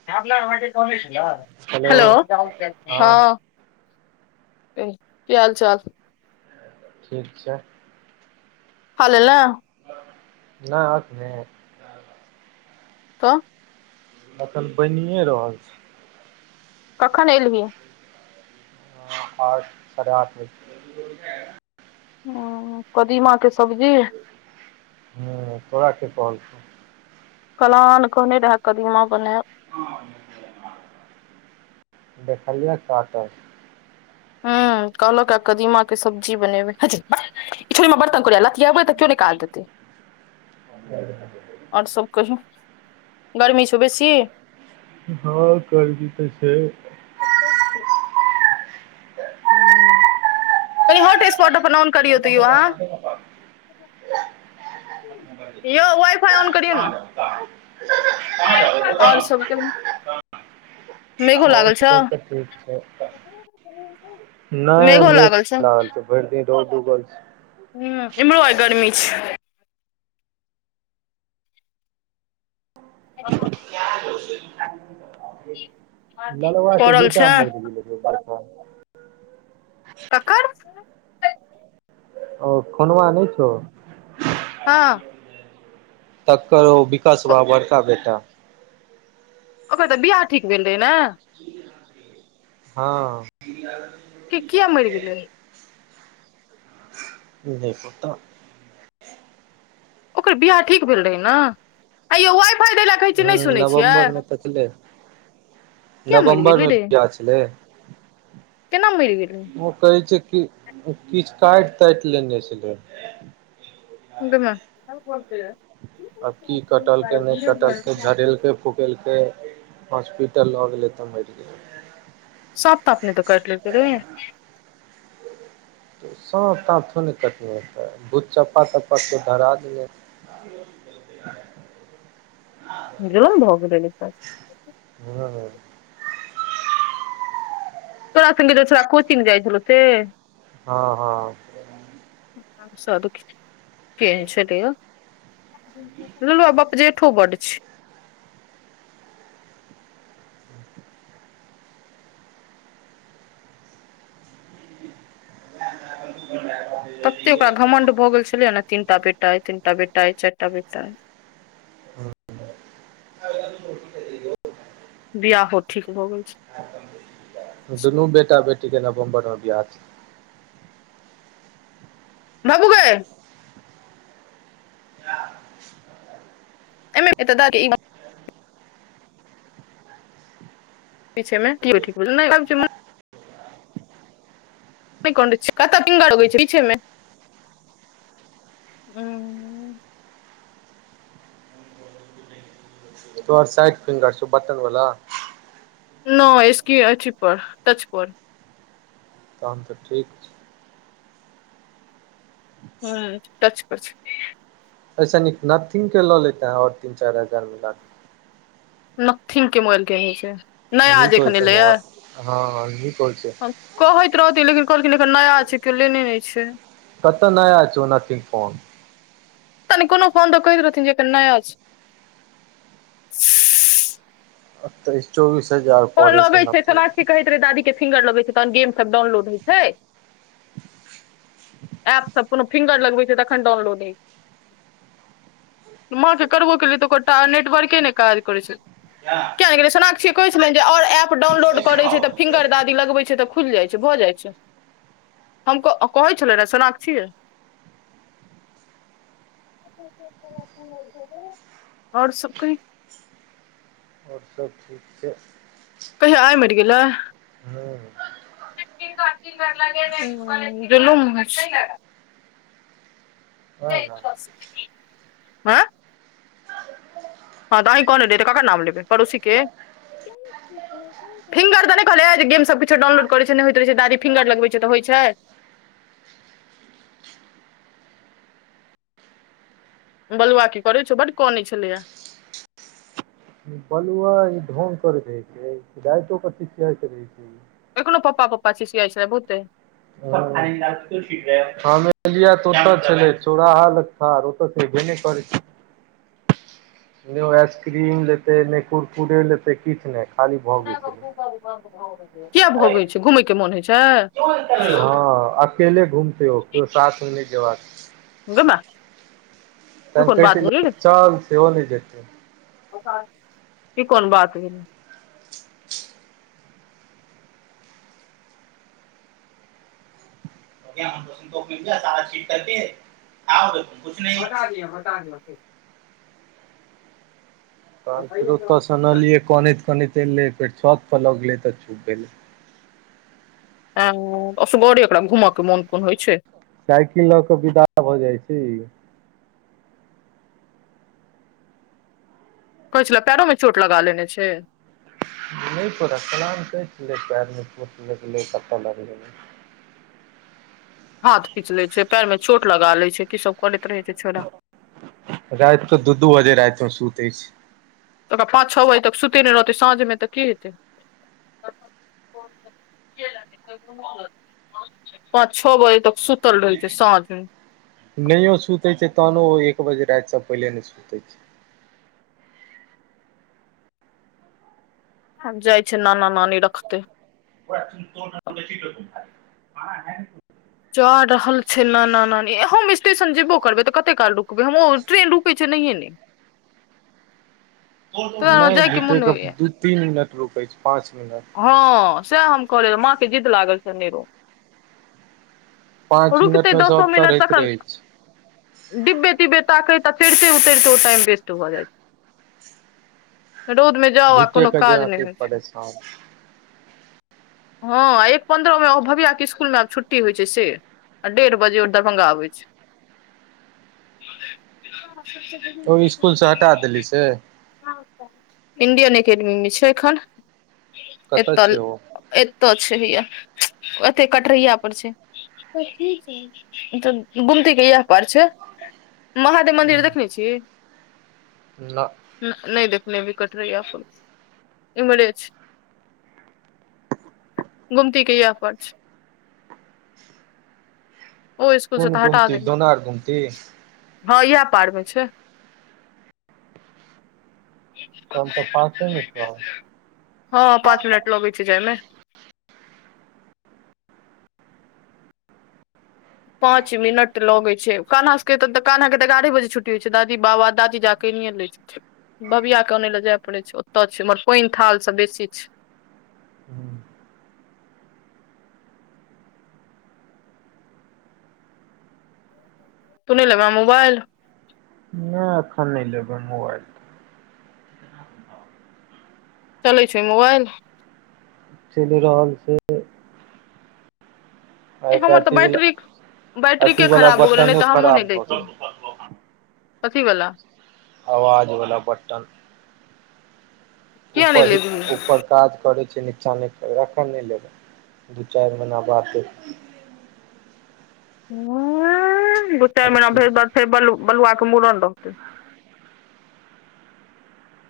Hello hello हँ ह कि हाल चाल ठीक छै। खा लेलौ। नै अखने। त एखन बनिए रहल छै। कखन एलही आठ साढ़े आठ बजे हँ कदीमा के सब्जी हू तोरा के कहल कौ कलान कहने रह कदीमा बनेब देखलिय कटल ह कहलक आ कदीमा के सब्जी बनेबैहै छौरि भक ई छौरि बर हमरा तंग करेय लतीयेबै त कीयो नै काज देतै आओर सब कहिय गर्मी छ बेसी हँ गर्मी त छै ह कनी होॉटस्पोट अपन ऑन करियो त अहँ ययो वइफाइऑन करियौ न कहाँ जाई छीभुटान आय ठमं आर सब त ठीक छै नैय मेघो मेग लागल छौ काह लगल छै भैर दिन रौद उगल छै ह इमरो गरमी छै हँ ल्लबा के पड़ल बेटा छै मैर गेलैय बरका कक्कड़ ओ खोनमा नैय छौ हँ तकर औ विकाश क- बा बड़का बेटा ओकर त बियाह ठीक भेल रहै ने हँ छैत कि किया मैर गेलैय नै पताह ओकर बियाह ठीक भेल रहैं न आयो वैइ फैइ दैला हु नवम्बरमे तैक लेब किया मरि गेलै नवम्बरमे रे वियाह छलै केना मरि गेलै ओ कहै छै कि किछ कैट तैट लेने छलैय गै मए अब की कटलकै नहि कटलकै झरेलकै फूकेलकै हॉस्पिटल लगेलै त मरि गेलै सांप तांप नैत कैट लेल कै गेइ मैया सांप तांप थोड़े कटनी हतै भुसांफ तांपा कीयो धारा देनहेतैय इहो भशक्य हँ तोरा संगे छोरा कोचिंग जाइ छलौ से हँ हँ स देखिए केन छैल हँन ल्लबा बपजेठो बढ़ छै [unintelligible] तते ओकरा घमंड भगेल छलै ह ने तीनटा बेटा अइ तीन टा बेटा अइ चारि टा बेटा आ बिआाहहो ठीक भ गेल छै दुनू बेटा बेटी क नवम्बर म बियाह [unintelligible] [inaudible] [unintelligible] [inaudible] कंग तोर साइड फिंगर बटन वला- [unintelligible] तहन तऽ ठीक छै। ह च हपर ऐसे न नथिंग के लऽ लेत है और तीन चार हजार ऋ ला [unintelligible] एखन एलै या [inaudible] हम कहैत रहथिन लेकिन कहलखिन एखन नया छै केओ लेने नहि छै। कतऽ नय नथींग फोन [unintelligible] अंऑइस चौबीस हजार फोन पड़ैत लगे छ छै सोनाक्षी अपने-ऑ कहैत दादी के सिंगर लगै छै तह गेम सब डाउनलोड होइ छै। एप सब कोनो फिंगर लगे छै महके करबो केलियै तऽ ओकरटा नटवर्के ने काज करैत छै। [unintelligible] जे आओर एप डाउनलोड करै छै तऽ फिंगर दादी लगबै छै तऽ खुलि जाइ छै भऽ जाइ छै। [inaudible] आर सुकरि आओर सब ठीक छै। कसे आय मर गेल [inaudible] कि घर ल गेल जुलूम- ओहे आँ [unintelligible] फिंगर तऽ नहि कहलै गेमसभ किछो डाउनलोड करै छै नहि होइत रहै छै दादी फिंगर लगबैत छै तऽ होइत छै। बलुआ की कनैछ बट कन छलैा बलुआ ई ढोङंग रहै छै रकथ च रहैक छै। क कोनो पप्पा पप्पा ची सिियाइ छ छलै बहुते [unintelligible] सै रो तऽ छै भे नहि कर छै। नहि ओ आइसक्रीम लेतै ने कुरकुरे लेतै किछु नहि। खाली भगै किए भगै छलै छै के मोन होइ छै। हँ अकेले घूमत हो केो साथ आनंद बौक भ गेल गै माय त ई कोन कै छै बात भेलै रे चाल सेवल जेतै। ई कोन बात भेल [unintelligible] तके मतै--जै तहन फेर ओतऽसँ अनलियै कनैत कनैत एलै फेर छतपर लग गेलै तऽ छुप भेलै मोन कोन होइ छै। साइकिल लऽ कऽ विदा भऽ जाइ छै ई कहै छला पैरो मे चोट लगा लेने छै। [unintelligible] हाथ पीच लै छै पाइर में चोट लगा ले छै की सब करैत रहे छै छोड़ा रति तऽ दू दू बजे रति क शूतै छै तऽ ओकरा पाँच छओ बजे तक सुते नै रहतै साँझ मे तऽ की हेतै। पाँच छ बजे तक सु तल रहै छी छै सांझ मे नहियो सुतै छै तहनो ओ एक बजे रातिसँ पहिले नहि सुतै छै आब जाइ छै नाना नानी रखतै [unintelligible] जा रहल छै नना नानी हम स्टेशन जेबो करबै तऽ कते काल रुकबै हम ट्रेन रुकै छै नहिये नै [inaudible] नहि जायके मोन [unintelligible] होइया दू तीन मिनट रुकै छै पाँच मिनट हँ सएह हम कहलियै त माँ के जीद लागल छै अनेरो पाँच रुकतै मिनट मे दसो सब मिनट चढ़ैत तखन रहै छै डिब्बे डिब्बे ताके त चढ़िते उतरिते ओ टाइम बेस्ट भऽ जाइ छै रौद मे जाउ आ झूठे कोनो के काज नै जेके होइ छै परेशान हँ एक पन्द्रह मे ओ भविया के इसकुल मे आब छुट्टी होइ छै से आ डेढ़ बजे ओ दरभंगा आबै छै ओई इसकुल से हटा देलहि से इण्डियन एकेडमी मे छै एखन कतऽ छै एतऽ ओ एतऽ छेलैया एतै कटरैय पर छै [unintelligible] तऽ गुमती के येह पार छै महादेव मन्दिर देखने छी न न नहि देखने हेभी कटरैया पर ईमरे छै गुमती [unintelligible] पर छै ओ स्कूल से कोन तऽ हटा गुमती देने दोना गुमती हँ इएह पारमे छै तन तऽ पासे मे छ हँ पाँच मिनट लगै छै जायमे पाँंच मिनट लगै छै कान्हा स के काना के तऽ एगारहे बजे छुट्टी हो छै दादी बाबा दादी जा केनिये [unintelligible] बबिया के अनय ले जाय पड़ै छै ओतय छै उमहर पानि थाल सब बेसी छै नहि तू नै लेबा मोबाइल नय एखन नय लेबै मोबाइल [unintelligible] चलै छै मोबाइल चलि रहल छै ए आइ हमर काल्हि तऽ अथी वला बैट्ररीक अथी बैटरीके वला खराब भऽ गेलै बटनो नहि तऽ हमहूं खराब नहि भऽ लैतियै गेल कथिवला आवाज वल्ला बटन किया नहि उपर लेबही उ पर काज करै छै निचा नहि कर एखन नै लेब दू चारि महिना बाद लेब [unintelligible] फेर बरूआ के मूड़न रहतै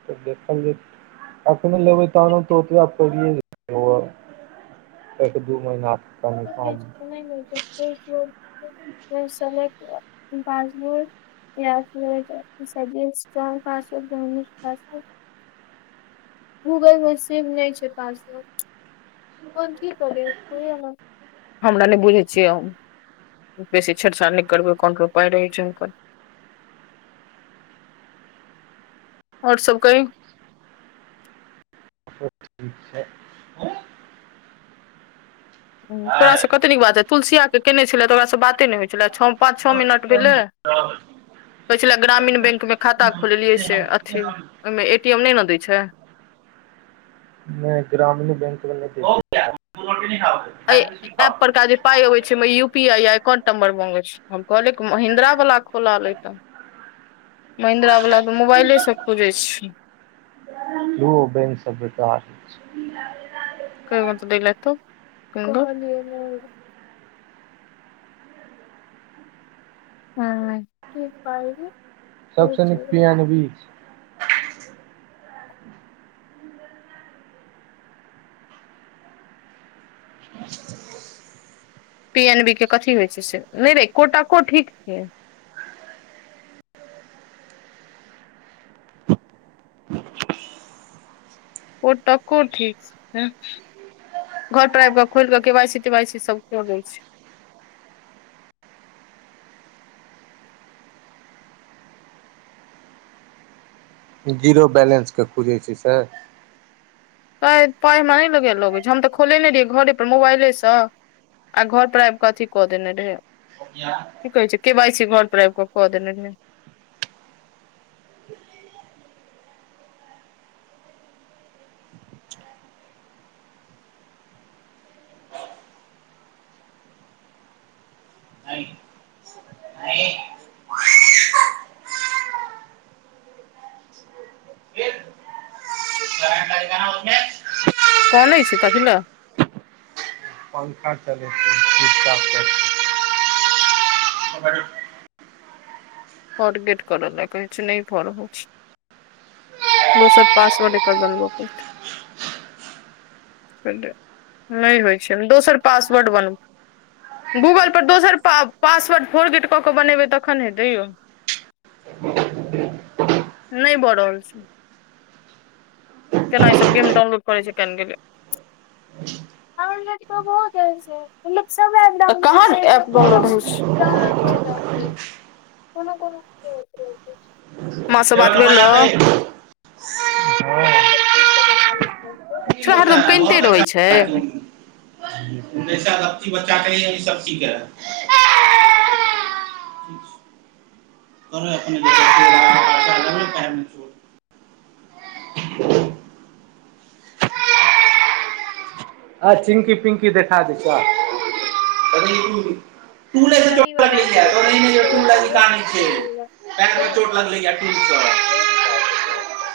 [unintelligible] एक दू महिना [inaudible] पासबुक य स्ट्रोंग पासबुक पासबुक गूगल मे सेिव नहि छै पासबक हमरा नहि बुझै छियै बेसी छेड़ सड़ करबै कोन रोपााय रहै छै आओर सब कहइ [inaudible] तोरासँ कते नीक बात तुलसियाक केने छले तोकरासँ बाते नहि छलै छ पाँच छओ मिनट भेले [inaudible] ग्रामीण बैंक में खाता खोललियै से अथी ओहिमे ए टी एम नहि ने दै छै ग्रामीण बैंक मै [unintelligible] कहलै महिन्द्रा खोलालै तऽ महिंन्द्रा वालला तऽ मोबाइले से खोलछै लू बन सब कह [unintelligible] [inaudible] [inaudible] सबस पियन बी पी एन बी के कथी होइ छै से नहि र एकोटाो ठीक छै पो तटक ठीक छै घर टाइप क खोल कऽ केवइ सी तेवा सी सब क द छै [unintelligible] जीरो बैलेंसके खुजै छै स प पाई मे नहि लगे लगै छै हम तऽ खोलेने रहियै घरे मोबाइले से आ घर पर आब कऽ अथी कऽ देनेरहेौ कठ कहै छै के बैइसी घैर पिर क देेलने ने कोन होइ छै तऽ ल अच्छाछा [inaudible] फरगेट कर ल कहै छै नहि फर हो छै दोसर पासवर्ड एक ब ब फटजौ नहि होदैइ छै दोसर पासवर्ड बनब गूगल परर दोसर प पासवर्ड फोरगेट कऽ कऽ बनेबै तखन हेतैौ नहि बड़ होल से, ऋ [unintelligible] कहाँ इसलिए जै म बात भेल रह [inaudible] उैाल कब चीज बच्चा के ली सब चीज है [inaudible] [inaudible] आ पिंकी देखा द छ नहि बला इन जे टूल लग कानै छै करन पैर में चोट लग लेगा टूटा [unintelligible]